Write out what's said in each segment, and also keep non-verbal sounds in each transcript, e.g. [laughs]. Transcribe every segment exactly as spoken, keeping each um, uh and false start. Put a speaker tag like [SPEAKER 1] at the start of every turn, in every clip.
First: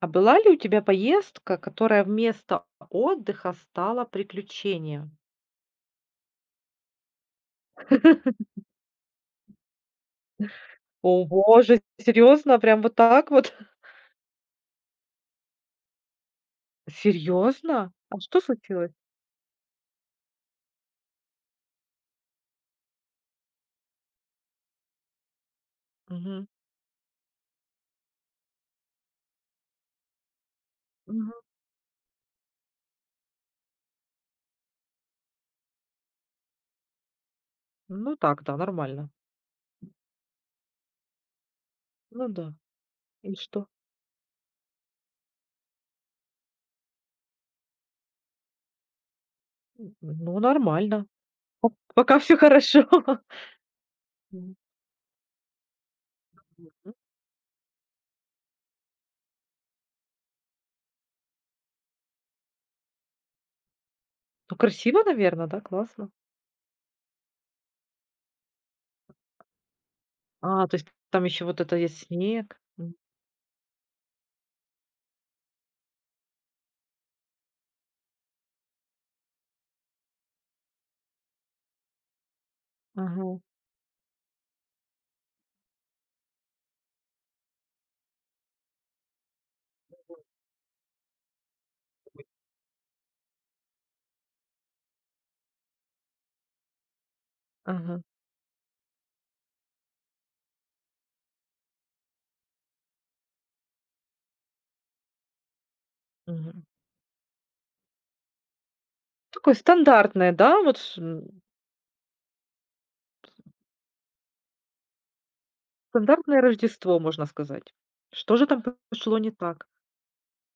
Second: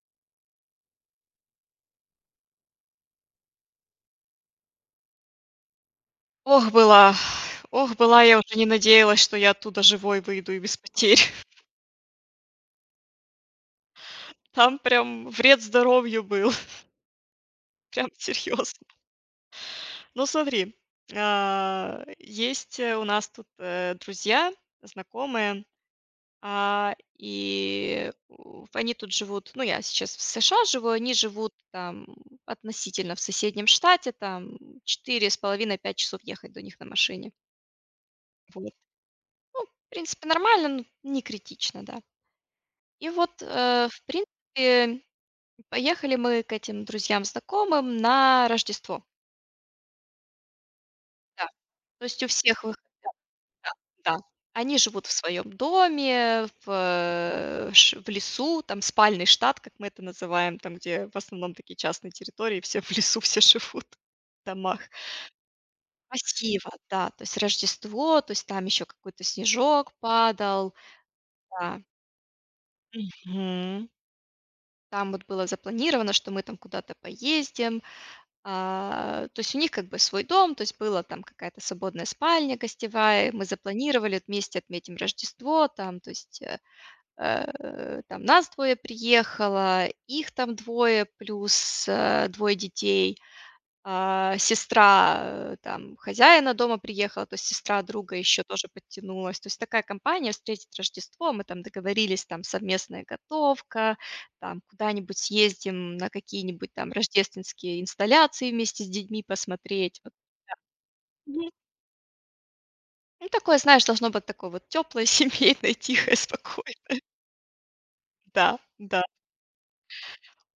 [SPEAKER 1] А была ли у тебя поездка, которая вместо отдыха стала приключением?
[SPEAKER 2] Ох, была. Ох, была, я
[SPEAKER 1] [laughs]
[SPEAKER 2] уже не надеялась, что я оттуда живой выйду и без потерь.
[SPEAKER 1] О
[SPEAKER 2] [laughs]
[SPEAKER 1] боже, серьезно? Прям вот так вот?
[SPEAKER 2] Там прям вред здоровью был,
[SPEAKER 1] [laughs]
[SPEAKER 2] [laughs]
[SPEAKER 1] Серьезно?
[SPEAKER 2] прям
[SPEAKER 1] А что
[SPEAKER 2] серьезно.
[SPEAKER 1] случилось?
[SPEAKER 2] Ну, смотри, а, есть, э, у нас тут э, друзья, знакомые,
[SPEAKER 1] Мгм,
[SPEAKER 2] а, и у они тут живут. Ну, я сейчас в США живу, они
[SPEAKER 1] мгм.
[SPEAKER 2] живут там относительно в соседнем штате, там четыре с половиной-пять часов ехать до них на машине.
[SPEAKER 1] Ну так, да,
[SPEAKER 2] Вот.
[SPEAKER 1] нормально.
[SPEAKER 2] Ну, в принципе, нормально, но не критично, да.
[SPEAKER 1] Ну да.
[SPEAKER 2] И вот,
[SPEAKER 1] И что?
[SPEAKER 2] э, в принципе, поехали мы к этим друзьям, знакомым на Рождество.
[SPEAKER 1] Н- Ну, нормально.
[SPEAKER 2] Да,
[SPEAKER 1] Пок-
[SPEAKER 2] то
[SPEAKER 1] Пока
[SPEAKER 2] есть у
[SPEAKER 1] все
[SPEAKER 2] всех выход,
[SPEAKER 1] хорошо. [laughs]
[SPEAKER 2] да, да.
[SPEAKER 1] М,
[SPEAKER 2] Они живут в своем доме, в,
[SPEAKER 1] мгм.
[SPEAKER 2] э, ш в лесу, там спальный штат, как мы это называем, там, где в основном такие частные территории, все в лесу, все живут в
[SPEAKER 1] Ну,
[SPEAKER 2] домах.
[SPEAKER 1] красиво, наверное, да, классно.
[SPEAKER 2] Красиво, да, то есть Рождество, то есть там еще какой-то снежок
[SPEAKER 1] А,
[SPEAKER 2] падал,
[SPEAKER 1] то есть там еще вот это
[SPEAKER 2] да.
[SPEAKER 1] есть снег. М,
[SPEAKER 2] Мгм. Там вот было запланировано, что мы там куда-то поездим. А, то есть у них как бы свой дом, то есть была там какая-то свободная спальня гостевая,
[SPEAKER 1] ага,
[SPEAKER 2] мы запланировали, вместе отметим Рождество, там, то есть э, э, там нас двое приехало, их там двое, плюс э, двое детей, а, сестра э, там, хозяина дома приехала, то есть сестра
[SPEAKER 1] ага,
[SPEAKER 2] друга еще тоже подтянулась. То есть такая компания встретить Рождество. Мы там договорились, там совместная готовка, там куда-нибудь съездим на
[SPEAKER 1] мгм.
[SPEAKER 2] какие-нибудь там рождественские инсталляции вместе с детьми
[SPEAKER 1] Такое
[SPEAKER 2] посмотреть. Вот.
[SPEAKER 1] стандартное, да, вот.
[SPEAKER 2] Мгм. Ну, такое, знаешь, должно быть такое вот теплое, [laughs] семейное, тихое,
[SPEAKER 1] Стандартное
[SPEAKER 2] спокойное.
[SPEAKER 1] Рождество, можно сказать. Что же
[SPEAKER 2] Да,
[SPEAKER 1] там
[SPEAKER 2] да.
[SPEAKER 1] пошло не так?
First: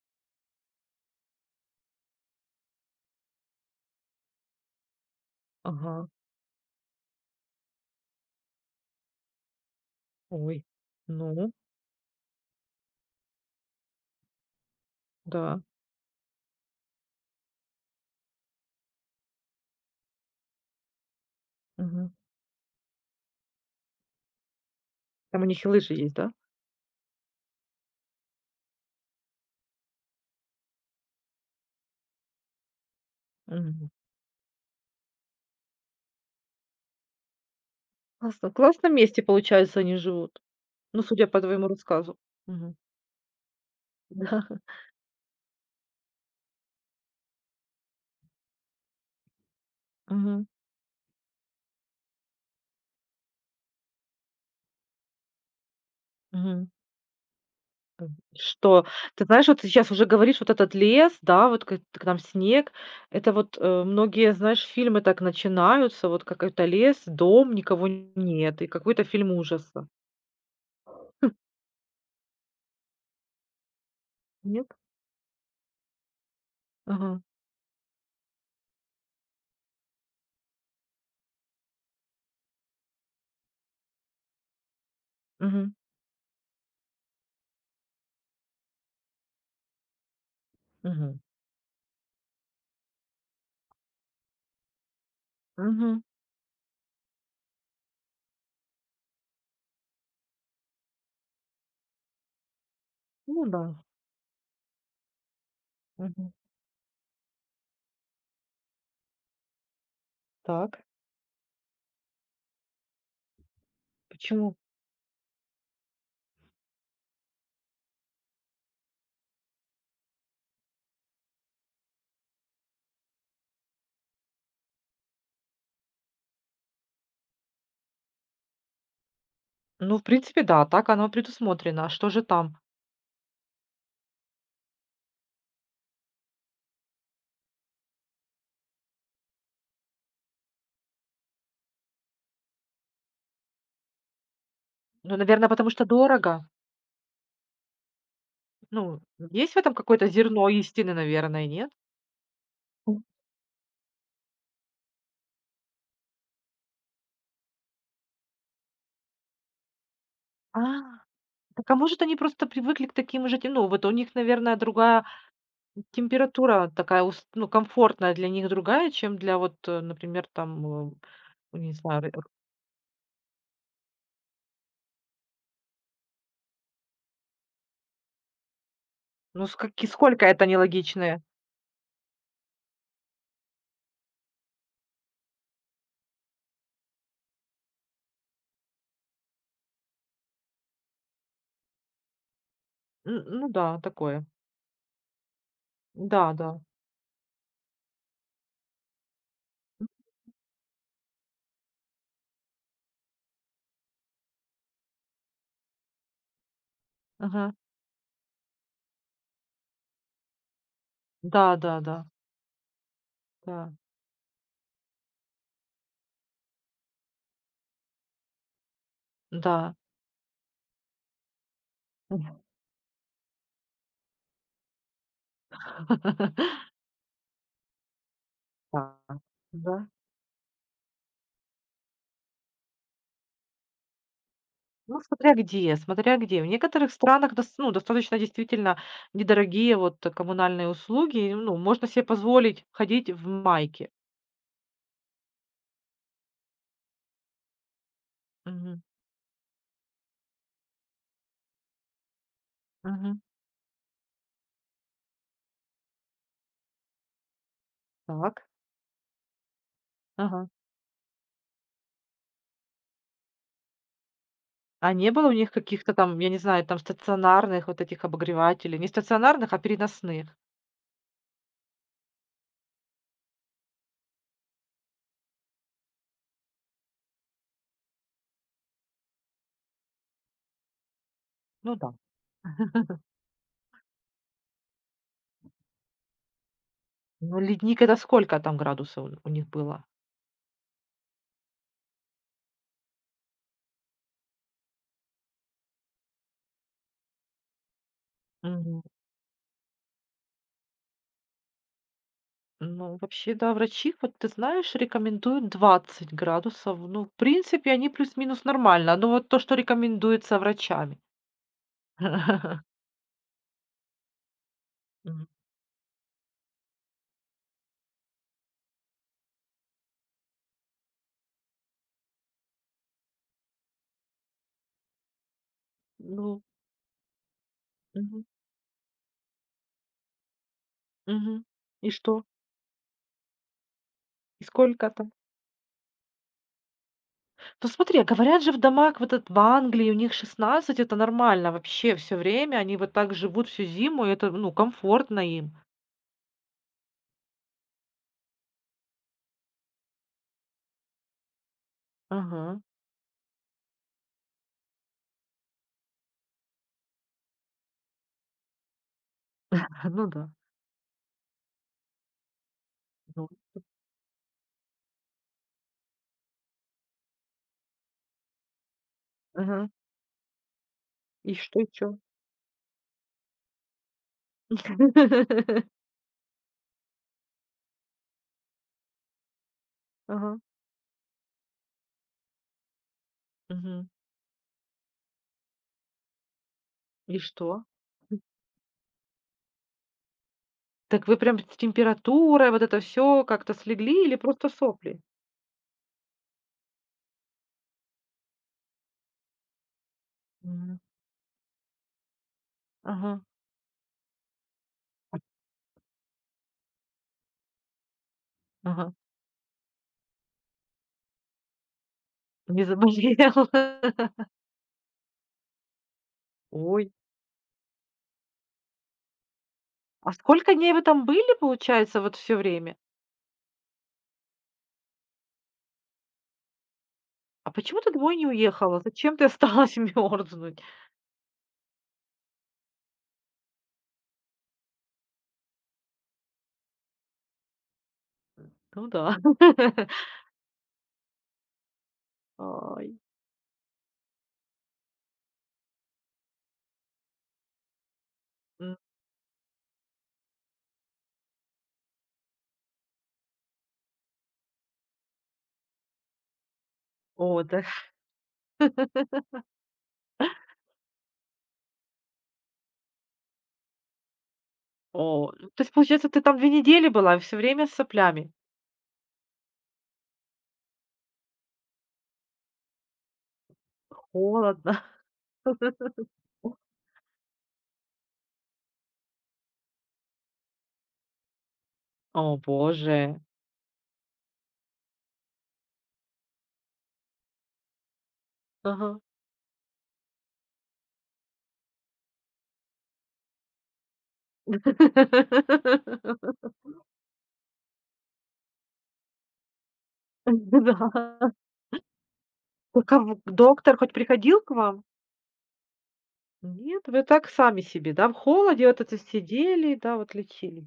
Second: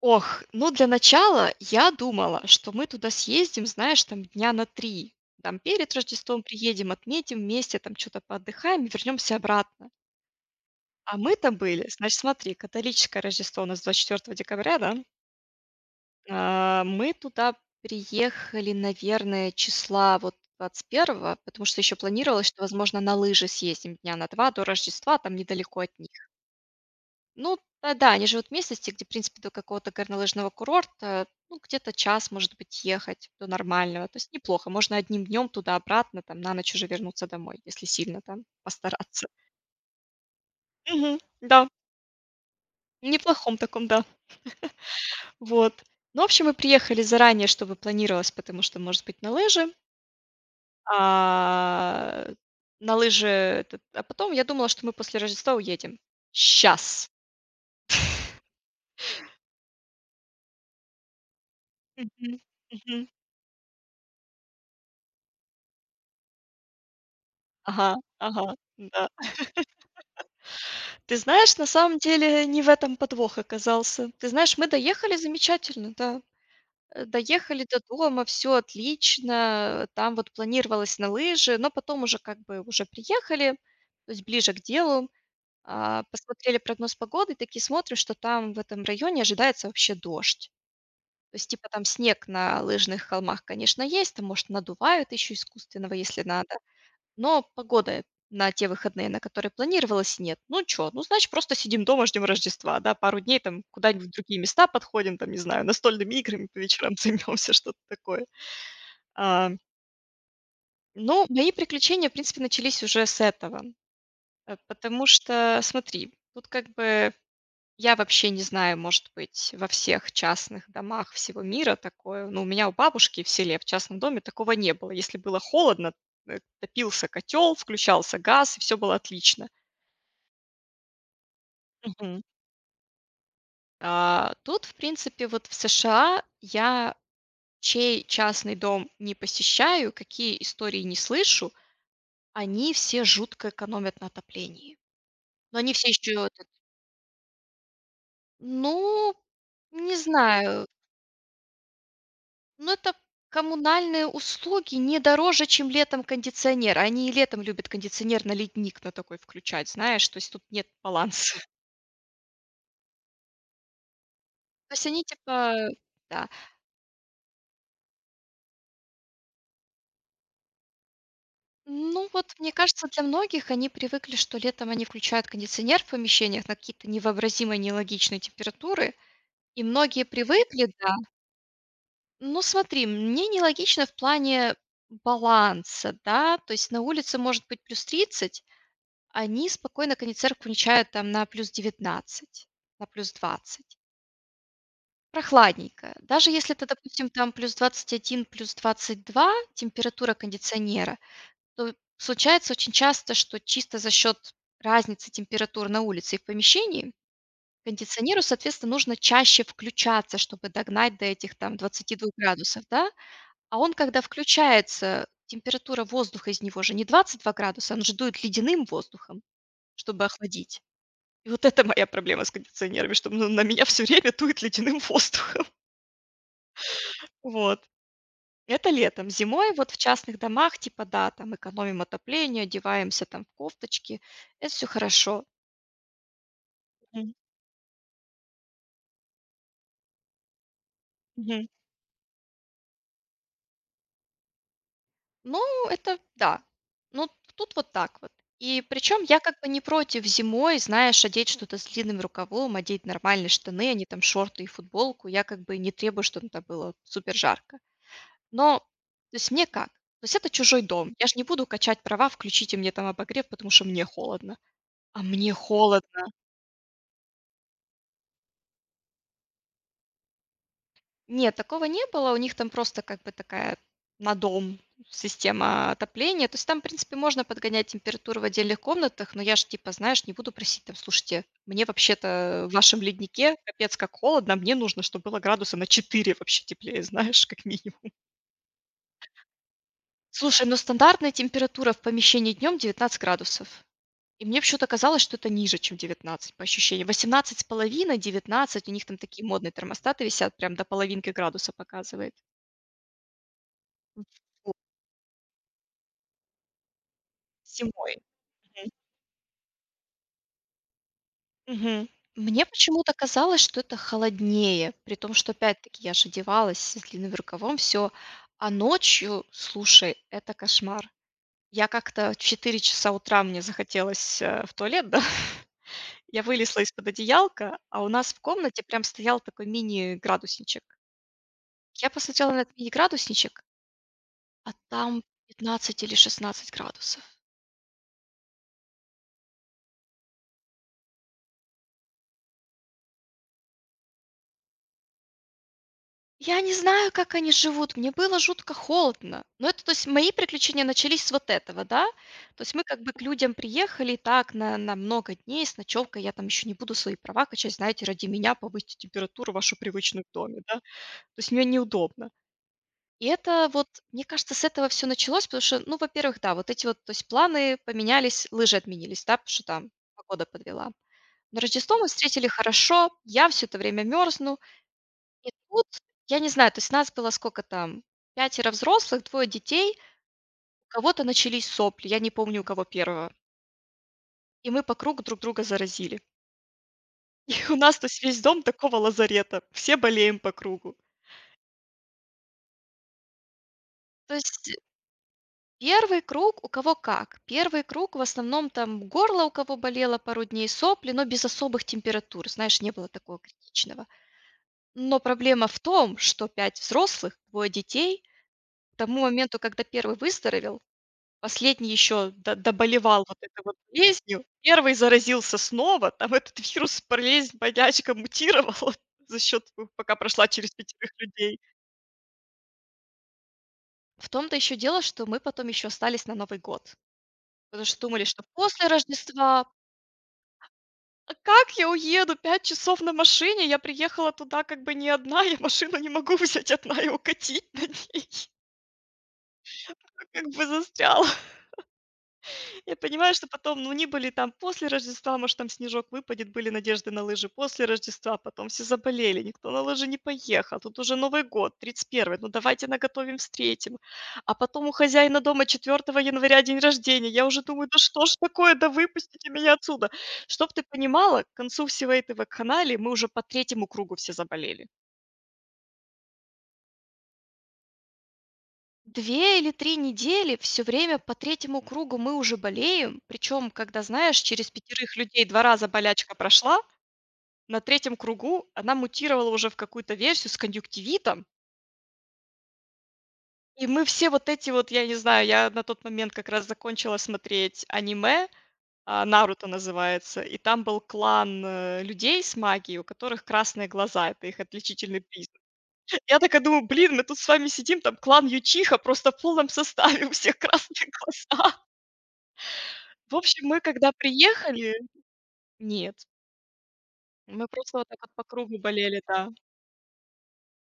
[SPEAKER 2] Ох, ну для начала я думала, что мы туда съездим, знаешь, там дня на три. Там перед
[SPEAKER 1] Ага,
[SPEAKER 2] Рождеством приедем, отметим вместе, там что то поотдыхаем, вернемся обратно.
[SPEAKER 1] ой,
[SPEAKER 2] А мы
[SPEAKER 1] ну
[SPEAKER 2] там были, значит, смотри, католическое Рождество у нас двадцать четвертого декабря, да?
[SPEAKER 1] да,
[SPEAKER 2] А, мы туда приехали, наверное, числа вот двадцать первого, потому что еще
[SPEAKER 1] мгм.
[SPEAKER 2] планировалось, что, возможно, на лыжи съездим дня на два до Рождества, там
[SPEAKER 1] Там у них и
[SPEAKER 2] недалеко от
[SPEAKER 1] лыжи
[SPEAKER 2] них.
[SPEAKER 1] есть, да?
[SPEAKER 2] Ну, э, да, они живут в местности, где, в принципе, до какого-то горнолыжного курорта, ну, где-то час, может быть, ехать до
[SPEAKER 1] Мгм.
[SPEAKER 2] нормального. То есть неплохо. Можно одним днем туда-обратно, там, на ночь уже вернуться домой, если сильно там
[SPEAKER 1] Классно. В классном месте,
[SPEAKER 2] постараться.
[SPEAKER 1] получается, они живут. Ну,
[SPEAKER 2] Мгм.
[SPEAKER 1] судя по твоему
[SPEAKER 2] Да,
[SPEAKER 1] рассказу. Мгм.
[SPEAKER 2] в неплохом таком, да.
[SPEAKER 1] [laughs] Да.
[SPEAKER 2] Вот. Ну, в общем, мы приехали заранее, чтобы планировалось, потому что, может быть, на лыжи.
[SPEAKER 1] Мгм.
[SPEAKER 2] А, на лыжи этот а потом я думала, что мы после Рождества уедем.
[SPEAKER 1] Мгм.
[SPEAKER 2] Сейчас.
[SPEAKER 1] Что? Ты знаешь, вот ты щас уже говоришь, вот этот лес, да, вот к к нам
[SPEAKER 2] Мгм.
[SPEAKER 1] снег.
[SPEAKER 2] Мгм.
[SPEAKER 1] Это вот, э, многие, знаешь, фильмы так начинаются, вот какой-то лес, дом, никого
[SPEAKER 2] Ага, ага,
[SPEAKER 1] нет, и какой-то
[SPEAKER 2] да.
[SPEAKER 1] фильм ужаса.
[SPEAKER 2] Ты знаешь,
[SPEAKER 1] [laughs]
[SPEAKER 2] на самом деле не в этом подвох оказался. Ты знаешь, мы
[SPEAKER 1] Нет?
[SPEAKER 2] доехали замечательно, да. Э,
[SPEAKER 1] Ага.
[SPEAKER 2] доехали до дома, все отлично. Там вот планировалось на лыжи, но потом уже как бы уже приехали, то есть ближе к делу.
[SPEAKER 1] Мгм.
[SPEAKER 2] А, посмотрели прогноз погоды, такие смотрим, что там в этом районе ожидается вообще дождь.
[SPEAKER 1] Мгм.
[SPEAKER 2] То есть типа там снег на лыжных холмах, конечно, есть, там, может, надувают еще искусственного,
[SPEAKER 1] Мгм.
[SPEAKER 2] если надо. Но погода на те выходные, на которые планировалось, нет. Ну что, ну, значит, просто сидим дома, ждем Рождества, да, пару дней
[SPEAKER 1] Ну да.
[SPEAKER 2] там куда-нибудь в другие места подходим, там, не знаю, настольными
[SPEAKER 1] Мгм.
[SPEAKER 2] играми по вечерам [laughs] займемся, что-то такое. А,
[SPEAKER 1] Так,
[SPEAKER 2] ну, мои приключения, в принципе, начались уже с этого.
[SPEAKER 1] почему?
[SPEAKER 2] Э, потому что, смотри, тут как бы я вообще не знаю, может быть, во всех частных домах всего мира такое. Ну, у меня у бабушки в селе, в частном доме такого не было. Если было холодно, э, топился котел, включался газ, и все было отлично.
[SPEAKER 1] Ну, в принципе, да, так оно предусмотрено. А что же
[SPEAKER 2] Мгм.
[SPEAKER 1] там?
[SPEAKER 2] А, тут, в принципе, вот в США я чей частный дом не посещаю, какие истории не слышу, они все жутко экономят на отоплении.
[SPEAKER 1] Ну, наверное,
[SPEAKER 2] Но
[SPEAKER 1] потому
[SPEAKER 2] они
[SPEAKER 1] что
[SPEAKER 2] все еще,
[SPEAKER 1] дорого.
[SPEAKER 2] ну,
[SPEAKER 1] Ну, есть в этом
[SPEAKER 2] не
[SPEAKER 1] какое-то зерно
[SPEAKER 2] знаю,
[SPEAKER 1] истины, наверное, нет?
[SPEAKER 2] ну это
[SPEAKER 1] М.
[SPEAKER 2] коммунальные услуги не дороже, чем летом кондиционер. Они и летом любят кондиционер на ледник на такой включать, знаешь, то есть тут
[SPEAKER 1] А,
[SPEAKER 2] нет баланса. [laughs]
[SPEAKER 1] так а может они просто привыкли к таким же, те- ну, вот у них, наверное,
[SPEAKER 2] То есть
[SPEAKER 1] другая
[SPEAKER 2] они типа, да.
[SPEAKER 1] температура такая, ус- ну, комфортная для них другая, чем для вот, э, например, там, э, ну, не знаю,
[SPEAKER 2] Ну
[SPEAKER 1] ры-
[SPEAKER 2] вот, мне кажется, для многих они привыкли, что летом они включают кондиционер в помещениях на какие-то невообразимо нелогичные температуры.
[SPEAKER 1] ну, с
[SPEAKER 2] И
[SPEAKER 1] каки-
[SPEAKER 2] многие
[SPEAKER 1] сколько это
[SPEAKER 2] привыкли, да.
[SPEAKER 1] нелогичное.
[SPEAKER 2] Ну смотри, мне нелогично в плане баланса, да. То есть на улице может быть плюс тридцать, они спокойно кондиционер включают там на плюс девятнадцать, на плюс
[SPEAKER 1] Н- Ну
[SPEAKER 2] двадцать
[SPEAKER 1] да, такое.
[SPEAKER 2] Прохладненько. Даже
[SPEAKER 1] Да,
[SPEAKER 2] если
[SPEAKER 1] да.
[SPEAKER 2] это, допустим, там плюс двадцать один, плюс двадцать два, температура кондиционера, то случается очень часто, что чисто за счет разницы температур на улице и в помещении
[SPEAKER 1] Ага.
[SPEAKER 2] кондиционеру, соответственно, нужно чаще включаться, чтобы догнать до этих
[SPEAKER 1] Да,
[SPEAKER 2] там
[SPEAKER 1] да,
[SPEAKER 2] двадцати
[SPEAKER 1] да.
[SPEAKER 2] двух градусов, да. А
[SPEAKER 1] Да,
[SPEAKER 2] он, когда включается, температура воздуха из него же не двадцать два градуса, он же дует ледяным воздухом,
[SPEAKER 1] да.
[SPEAKER 2] чтобы охладить. И вот это моя проблема с кондиционерами, что н на меня все время дует ледяным воздухом. [laughs]
[SPEAKER 1] [laughs]
[SPEAKER 2] Вот. Это
[SPEAKER 1] Да,
[SPEAKER 2] летом. Зимой вот
[SPEAKER 1] да.
[SPEAKER 2] в частных домах, типа, да, там экономим отопление, одеваемся там в кофточки. Это все
[SPEAKER 1] Ну,
[SPEAKER 2] хорошо.
[SPEAKER 1] смотря где, смотря где. В некоторых
[SPEAKER 2] Мгм.
[SPEAKER 1] странах дос ну, достаточно действительно недорогие вот э, коммунальные услуги. И,
[SPEAKER 2] Мгм.
[SPEAKER 1] ну, можно себе позволить ходить в майке.
[SPEAKER 2] Ну, это да. Ну, тут вот так вот. И
[SPEAKER 1] Мгм,
[SPEAKER 2] причем я как бы не против зимой, знаешь, одеть что-то с длинным рукавом, одеть
[SPEAKER 1] мгм.
[SPEAKER 2] нормальные штаны, а не там шорты и футболку. Я как бы не требую, чтобы это было супер жарко.
[SPEAKER 1] Так,
[SPEAKER 2] Но, то есть мне как? То есть это
[SPEAKER 1] ага.
[SPEAKER 2] чужой дом. Я же не буду качать права, включите мне там обогрев, потому что мне холодно.
[SPEAKER 1] А
[SPEAKER 2] А
[SPEAKER 1] не было у
[SPEAKER 2] мне
[SPEAKER 1] них каких-то
[SPEAKER 2] холодно.
[SPEAKER 1] там, я не знаю, там стационарных вот этих обогревателей? Не стационарных, а переносных.
[SPEAKER 2] Нет, такого не было. У них там просто как бы такая на дом система отопления. То есть там, в принципе, можно подгонять температуру в отдельных комнатах, но я ж типа, знаешь, не буду просить там, слушайте, мне
[SPEAKER 1] Ну да.
[SPEAKER 2] вообще-то в вашем
[SPEAKER 1] [laughs]
[SPEAKER 2] леднике капец как холодно, а мне нужно, чтобы было градуса на четыре вообще теплее, [laughs] знаешь,
[SPEAKER 1] Ну,
[SPEAKER 2] как минимум.
[SPEAKER 1] ледник — это сколько там градусов у у них было?
[SPEAKER 2] Слушай, ну стандартная температура в помещении днем девятнадцать градусов. И мне почему-то казалось, что это ниже, чем девятнадцать по ощущениям. восемнадцать с половиной, девятнадцать, у них там такие модные термостаты висят, прям до половинки градуса показывает.
[SPEAKER 1] Ну, вообще, да, врачи, вот ты знаешь, рекомендуют двадцать градусов. Ну, в принципе, они
[SPEAKER 2] Зимой.
[SPEAKER 1] плюс-минус
[SPEAKER 2] Мгм.
[SPEAKER 1] нормально. Ну, вот то, что рекомендуется врачами.
[SPEAKER 2] Мгм. Мне
[SPEAKER 1] [laughs]
[SPEAKER 2] почему-то казалось, что это холоднее, при том,
[SPEAKER 1] Мгм.
[SPEAKER 2] что опять-таки я же одевалась с длинным рукавом, всё. А ночью, слушай, это кошмар. Я как-то в четыре часа утра мне захотелось, э, в туалет, да. [laughs] Я
[SPEAKER 1] Ну,
[SPEAKER 2] вылезла из-под одеялка, а у нас в
[SPEAKER 1] мгм,
[SPEAKER 2] комнате прям стоял такой мини-градусничек.
[SPEAKER 1] мгм. И
[SPEAKER 2] Я
[SPEAKER 1] что?
[SPEAKER 2] посмотрела на этот мини-градусничек,
[SPEAKER 1] И
[SPEAKER 2] а
[SPEAKER 1] сколько
[SPEAKER 2] там
[SPEAKER 1] там?
[SPEAKER 2] пятнадцать или шестнадцать градусов.
[SPEAKER 1] Ну, смотри, а говорят же в домах, вот этот в Англии, у них шестнадцать это нормально вообще все время. Они вот так живут всю зиму, и это, ну, комфортно им.
[SPEAKER 2] Я не знаю, как они живут. Мне было жутко холодно. Но это, то есть, мои приключения начались с вот этого, да. То есть
[SPEAKER 1] Ага.
[SPEAKER 2] мы как бы к людям приехали так на, на много дней с ночевкой. Я там еще не буду свои права качать, знаете, ради меня повысить температуру вашу
[SPEAKER 1] [laughs]
[SPEAKER 2] привычную
[SPEAKER 1] Ну
[SPEAKER 2] в
[SPEAKER 1] да.
[SPEAKER 2] доме, да. То есть мне неудобно. И
[SPEAKER 1] Ну,
[SPEAKER 2] это вот, мне кажется, с этого все началось, потому что, ну, во-первых, да, вот эти вот, то есть планы поменялись, лыжи отменились, да, потому что
[SPEAKER 1] ага.
[SPEAKER 2] там погода подвела.
[SPEAKER 1] И
[SPEAKER 2] Но
[SPEAKER 1] что
[SPEAKER 2] Рождество мы
[SPEAKER 1] еще?
[SPEAKER 2] встретили хорошо, я все это время мерзну, и
[SPEAKER 1] [laughs]
[SPEAKER 2] тут, я не знаю, то есть нас было сколько там, пятеро взрослых, двое детей.
[SPEAKER 1] Ага.
[SPEAKER 2] У кого-то начались сопли, я не помню, у кого первого.
[SPEAKER 1] Мгм.
[SPEAKER 2] И мы по кругу друг друга заразили.
[SPEAKER 1] И
[SPEAKER 2] [laughs] И у
[SPEAKER 1] что?
[SPEAKER 2] нас, то есть весь
[SPEAKER 1] [laughs]
[SPEAKER 2] дом такого лазарета. Все болеем по кругу.
[SPEAKER 1] Так вы прям с температурой, вот это все как-то слегли
[SPEAKER 2] То
[SPEAKER 1] или просто
[SPEAKER 2] есть
[SPEAKER 1] сопли?
[SPEAKER 2] первый круг у кого как. Первый круг в основном там горло у кого болело пару дней,
[SPEAKER 1] Мгм.
[SPEAKER 2] сопли, но без особых температур. Знаешь, не было такого
[SPEAKER 1] Ага,
[SPEAKER 2] критичного. Но проблема в том, что пять взрослых, двое детей, к
[SPEAKER 1] ага.
[SPEAKER 2] тому моменту, когда первый выздоровел, последний еще до
[SPEAKER 1] Не
[SPEAKER 2] доболевал вот этой
[SPEAKER 1] заболела.
[SPEAKER 2] вот болезнью,
[SPEAKER 1] [laughs]
[SPEAKER 2] первый заразился снова, там этот вирус,
[SPEAKER 1] Ой,
[SPEAKER 2] болезнь, болячка мутировала [laughs] за счет, ну, пока
[SPEAKER 1] а
[SPEAKER 2] прошла через
[SPEAKER 1] сколько дней
[SPEAKER 2] пять
[SPEAKER 1] вы там были,
[SPEAKER 2] людей.
[SPEAKER 1] получается, вот все время?
[SPEAKER 2] В том-то еще дело, что мы потом еще остались на Новый год,
[SPEAKER 1] А
[SPEAKER 2] потому
[SPEAKER 1] почему
[SPEAKER 2] что
[SPEAKER 1] ты
[SPEAKER 2] думали,
[SPEAKER 1] домой
[SPEAKER 2] что
[SPEAKER 1] не
[SPEAKER 2] после
[SPEAKER 1] уехала? Зачем ты
[SPEAKER 2] Рождества.
[SPEAKER 1] осталась [laughs] мерзнуть?
[SPEAKER 2] А как я уеду? Пять часов на машине? Я приехала туда как бы не одна, я машину не могу [laughs] взять одна и укатить на ней.
[SPEAKER 1] Ну да. [laughs]
[SPEAKER 2] [laughs] Как бы застряла. Я
[SPEAKER 1] Ой,
[SPEAKER 2] понимаю, что потом, ну, не были там после Рождества, может, там снежок выпадет, были надежды на лыжи после Рождества, а потом все
[SPEAKER 1] м,
[SPEAKER 2] заболели, никто на лыжи не поехал, тут уже Новый год, тридцать первого, ну, давайте наготовим, встретим. А потом у хозяина дома четвертого января день рождения, я
[SPEAKER 1] о,
[SPEAKER 2] уже
[SPEAKER 1] да.
[SPEAKER 2] думаю, да что ж такое, да выпустите меня отсюда. Чтоб ты понимала, к концу всего этого канала мы уже по третьему кругу все заболели.
[SPEAKER 1] О, ну, то есть, получается, ты там две недели была и всё время с соплями?
[SPEAKER 2] Две или три недели все время по третьему кругу мы уже болеем. Причем, когда, знаешь, через
[SPEAKER 1] Холодно.
[SPEAKER 2] пятерых людей два раза
[SPEAKER 1] [laughs]
[SPEAKER 2] болячка прошла, на третьем кругу она мутировала уже в какую-то версию с конъюнктивитом.
[SPEAKER 1] О боже.
[SPEAKER 2] И мы все вот эти вот, я не знаю, я на тот момент как раз закончила смотреть аниме,
[SPEAKER 1] Ага.
[SPEAKER 2] а, "Наруто" называется, и там был клан, э, людей с магией, у которых красные глаза — это их отличительный признак. [laughs] Я такая
[SPEAKER 1] [laughs]
[SPEAKER 2] думаю: "Блин, мы тут с вами сидим, там клан Ючиха просто в полном составе, у всех [laughs]
[SPEAKER 1] Да.
[SPEAKER 2] красные глаза".
[SPEAKER 1] У
[SPEAKER 2] В
[SPEAKER 1] кого
[SPEAKER 2] общем, мы
[SPEAKER 1] доктор
[SPEAKER 2] когда
[SPEAKER 1] хоть приходил к
[SPEAKER 2] приехали,
[SPEAKER 1] вам?
[SPEAKER 2] нет,
[SPEAKER 1] Нет, вы так
[SPEAKER 2] мы
[SPEAKER 1] сами
[SPEAKER 2] просто вот
[SPEAKER 1] себе,
[SPEAKER 2] так
[SPEAKER 1] да,
[SPEAKER 2] вот
[SPEAKER 1] в
[SPEAKER 2] по кругу
[SPEAKER 1] холоде вот это
[SPEAKER 2] болели, да.
[SPEAKER 1] сидели, да, вот лечили.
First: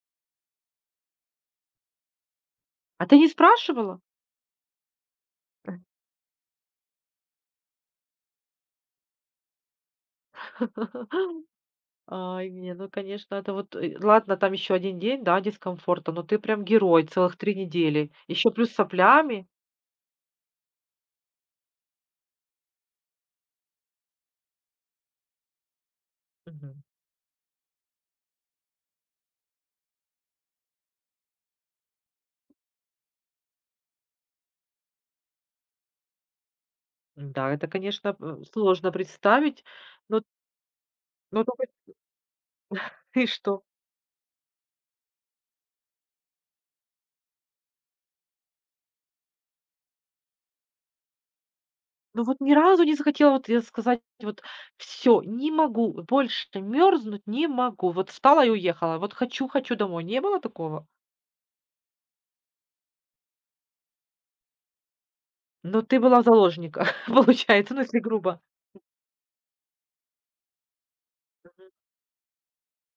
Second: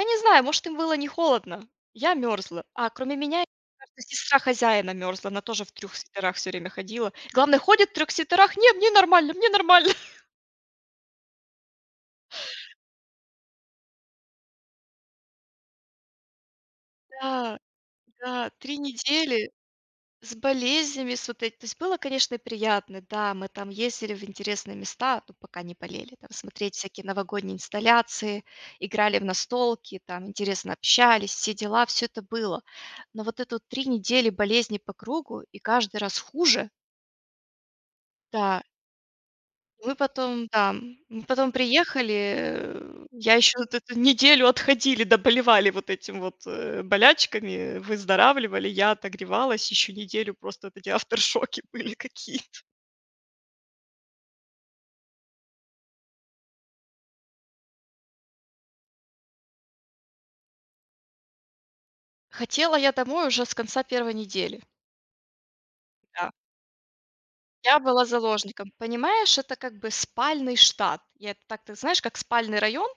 [SPEAKER 2] Я не знаю, может, им было не холодно. Я мерзла. А
[SPEAKER 1] А
[SPEAKER 2] кроме
[SPEAKER 1] ты не
[SPEAKER 2] меня,
[SPEAKER 1] спрашивала?
[SPEAKER 2] кажется, сестра хозяина мерзла. Она тоже в трёх свитерах все время ходила. Главное, ходит в трёх свитерах: "Не, мне нормально, мне нормально". [laughs]
[SPEAKER 1] [laughs] Ай, не, ну, конечно, это вот, э, ладно, там еще один день, да, дискомфорта, но ты прям герой, целых три
[SPEAKER 2] Да,
[SPEAKER 1] недели. Еще
[SPEAKER 2] да,
[SPEAKER 1] плюс с
[SPEAKER 2] три
[SPEAKER 1] соплями.
[SPEAKER 2] недели. С болезнями, с вот эт то есть было, конечно, приятно. Да, мы там ездили в интересные места, ну, пока не болели, там смотреть
[SPEAKER 1] Мгм.
[SPEAKER 2] всякие новогодние инсталляции, играли в настолки, там интересно общались, все дела, всё это было. Но вот это вот три недели болезни по кругу и каждый раз хуже,
[SPEAKER 1] Да, это, конечно, м,
[SPEAKER 2] да.
[SPEAKER 1] сложно представить,
[SPEAKER 2] Мы
[SPEAKER 1] но
[SPEAKER 2] потом, да, мы
[SPEAKER 1] но
[SPEAKER 2] потом
[SPEAKER 1] только [laughs]
[SPEAKER 2] приехали, э,
[SPEAKER 1] ты
[SPEAKER 2] я еще
[SPEAKER 1] что.
[SPEAKER 2] вот эту неделю отходили, доболевали вот этим вот, э, болячками, выздоравливали, я отогревалась, еще неделю просто вот эти авторшоки [laughs] были
[SPEAKER 1] Ну вот
[SPEAKER 2] какие.
[SPEAKER 1] ни разу не захотела вот я сказать вот: все не могу, больше мёрзнуть не могу". Вот встала и уехала. Вот хочу хочу домой. Не было такого?
[SPEAKER 2] Хотела я домой уже с конца первой недели.
[SPEAKER 1] Но ты была в
[SPEAKER 2] Да.
[SPEAKER 1] заложниках, [laughs] получается,
[SPEAKER 2] Я
[SPEAKER 1] ну, если
[SPEAKER 2] была
[SPEAKER 1] грубо.
[SPEAKER 2] заложником. Понимаешь, это как бы спальный штат. Я это так, ты знаешь, как спальный район,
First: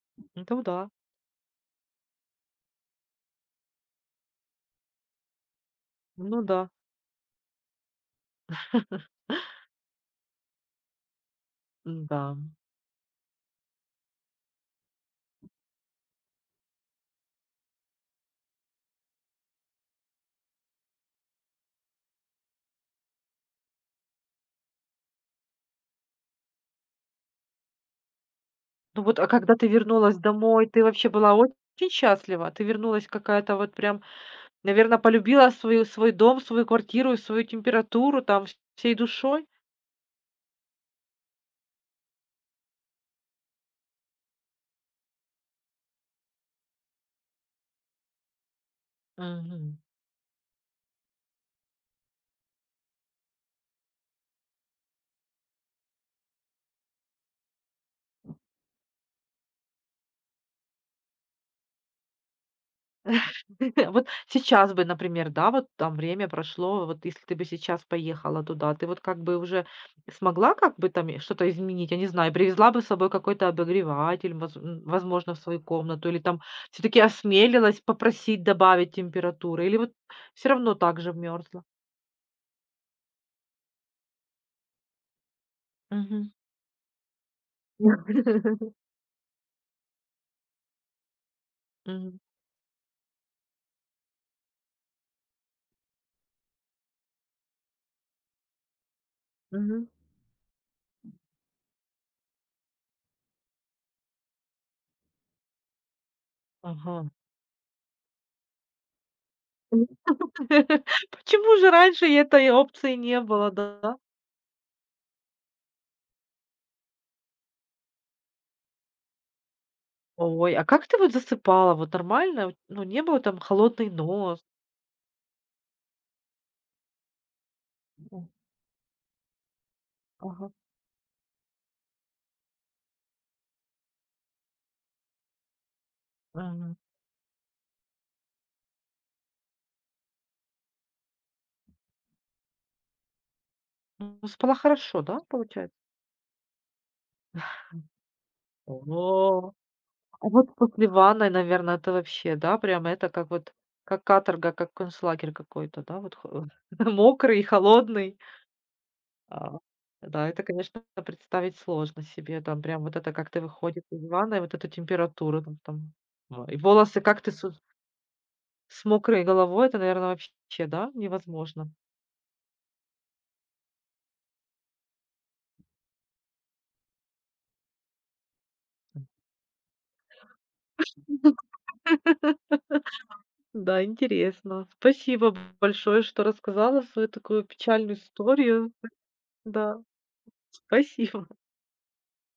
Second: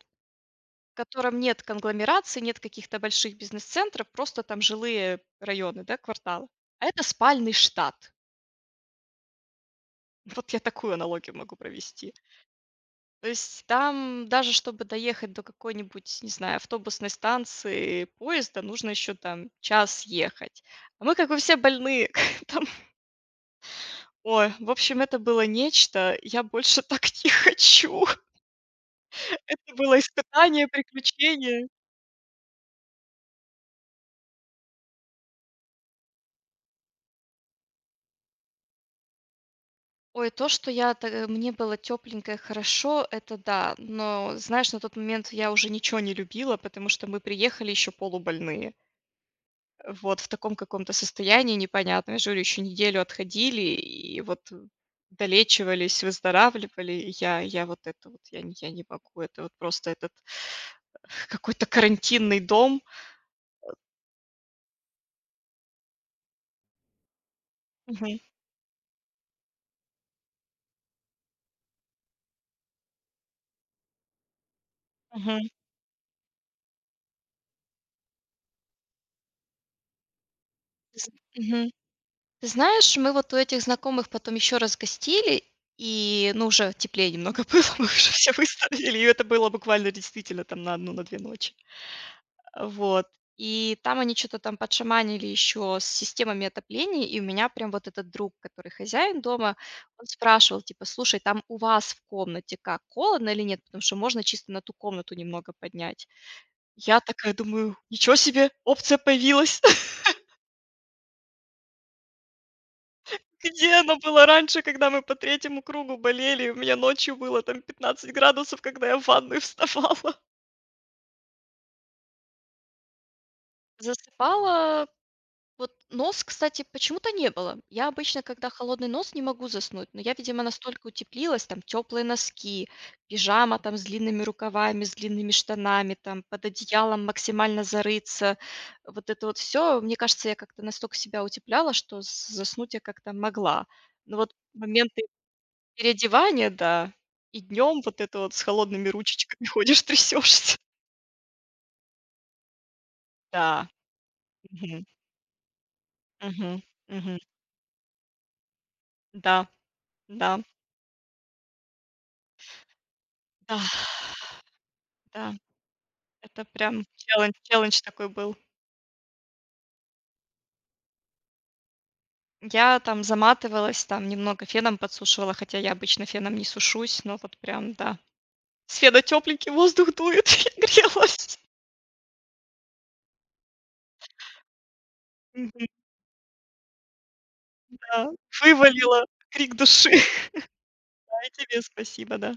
[SPEAKER 1] Ну да,
[SPEAKER 2] в котором нет конгломерации, нет каких-то больших бизнес-центров, просто там жилые районы, да,
[SPEAKER 1] ну
[SPEAKER 2] кварталы.
[SPEAKER 1] да,
[SPEAKER 2] А это спальный штат. [laughs] Вот я такую аналогию могу провести.
[SPEAKER 1] да.
[SPEAKER 2] То есть там даже чтобы доехать до какой-нибудь, не знаю, автобусной станции, поезда, нужно еще там час ехать. А мы как бы все больные. [laughs] там Ой, в общем, это было нечто. Я больше [laughs] так не хочу. [laughs]
[SPEAKER 1] Ну вот, а когда ты
[SPEAKER 2] Это было
[SPEAKER 1] вернулась домой,
[SPEAKER 2] испытание,
[SPEAKER 1] ты вообще была
[SPEAKER 2] приключение.
[SPEAKER 1] очень счастлива? Ты вернулась какая-то вот прям, наверное полюбила свою свой дом, свою квартиру, свою температуру там всей душой?
[SPEAKER 2] Ой, то, что я та э, мне было тепленько и хорошо, это да. Но, знаешь, на тот момент я уже ничего не любила, потому что мы приехали еще полубольные.
[SPEAKER 1] Мгм.
[SPEAKER 2] Вот в таком каком-то состоянии непонятном. Я же говорю, еще неделю отходили и вот долечивались, выздоравливали. И Я я вот это вот, я не я не могу. Это вот просто этот [laughs] какой-то карантинный дом.
[SPEAKER 1] [laughs] Вот сейчас бы, например, да, вот там время прошло, вот если ты бы сейчас
[SPEAKER 2] Мгм,
[SPEAKER 1] поехала туда, ты вот как бы уже смогла как бы там и что-то изменить, я не знаю, привезла бы с собой какой-то обогреватель, воз- м, возможно, в
[SPEAKER 2] мгм,
[SPEAKER 1] свою комнату, или там все-таки осмелилась попросить добавить температуры, или вот все равно так же мерзла.
[SPEAKER 2] мгм. Ты знаешь, мы вот у этих знакомых потом еще раз гостили,
[SPEAKER 1] Мгм.
[SPEAKER 2] и, ну, уже теплее немного [laughs] было, мы уже всё
[SPEAKER 1] [laughs]
[SPEAKER 2] выставили, и это было буквально действительно там на одну, на две ночи.
[SPEAKER 1] Мгм.
[SPEAKER 2] А, вот. И там они что то там подшаманили еще с системами отопления, и у меня прям вот этот друг, который хозяин дома,
[SPEAKER 1] Мгм.
[SPEAKER 2] он спрашивал, типа: "Слушай, там у вас в комнате как, холодно или нет? Потому что можно чисто на ту комнату немного поднять". Я
[SPEAKER 1] Ага.
[SPEAKER 2] такая думаю: "Ничего себе, опция появилась". [laughs]
[SPEAKER 1] [laughs] Почему же раньше этой опции не было,
[SPEAKER 2] Где
[SPEAKER 1] да?
[SPEAKER 2] она была раньше, когда мы по третьему кругу болели? И у меня ночью было там пятнадцать градусов, когда я в ванную [laughs] вставала.
[SPEAKER 1] Ой, а как ты вот засыпала? Вот нормально? Вот, ну, не было там холодный нос?
[SPEAKER 2] Засыпала. Вот нос, кстати, почему-то не было. Я обычно,
[SPEAKER 1] М,
[SPEAKER 2] когда холодный нос, не могу заснуть. Но я, видимо,
[SPEAKER 1] ага.
[SPEAKER 2] настолько утеплилась, там теплые носки, пижама там с длинными рукавами, с длинными штанами, там под
[SPEAKER 1] Мгм.
[SPEAKER 2] одеялом максимально зарыться. Вот это вот все. Мне кажется, я как-то настолько себя утепляла, что с- заснуть я как-то могла. Но
[SPEAKER 1] Ну,
[SPEAKER 2] вот
[SPEAKER 1] спала
[SPEAKER 2] момент
[SPEAKER 1] хорошо, да, получается?
[SPEAKER 2] переодевание, да, и днем вот это вот с холодными ручечками [laughs]
[SPEAKER 1] О,
[SPEAKER 2] ходишь,
[SPEAKER 1] а вот
[SPEAKER 2] трясешься.
[SPEAKER 1] после ванной, наверное, это вообще, да, прям это как вот,
[SPEAKER 2] Да.
[SPEAKER 1] как каторга, как
[SPEAKER 2] Мгм.
[SPEAKER 1] концлагерь какой-то, да, вот хо
[SPEAKER 2] Мгм.
[SPEAKER 1] [laughs]
[SPEAKER 2] Мгм.
[SPEAKER 1] мокрый, холодный.
[SPEAKER 2] Да,
[SPEAKER 1] А, да,
[SPEAKER 2] да,
[SPEAKER 1] это, конечно, представить сложно себе, там прям вот это, как ты
[SPEAKER 2] да,
[SPEAKER 1] выходишь из ванной, вот эту
[SPEAKER 2] да.
[SPEAKER 1] температуру там там.
[SPEAKER 2] Это
[SPEAKER 1] А, и
[SPEAKER 2] прям
[SPEAKER 1] волосы, как ты
[SPEAKER 2] челлендж
[SPEAKER 1] с
[SPEAKER 2] челлендж такой был.
[SPEAKER 1] с мокрой головой, это, наверное, вообще, да, невозможно.
[SPEAKER 2] Я там заматывалась, там немного феном подсушивала, хотя я обычно феном не сушусь, но вот прям, да. С фена тепленький воздух дует, [laughs] я грелась.
[SPEAKER 1] Да, интересно. Спасибо
[SPEAKER 2] Мгм,
[SPEAKER 1] большое, что рассказала свою такую печальную
[SPEAKER 2] да.
[SPEAKER 1] историю.
[SPEAKER 2] Вывалила крик
[SPEAKER 1] Да,
[SPEAKER 2] души. [laughs] Да,
[SPEAKER 1] спасибо.
[SPEAKER 2] и тебе спасибо, да.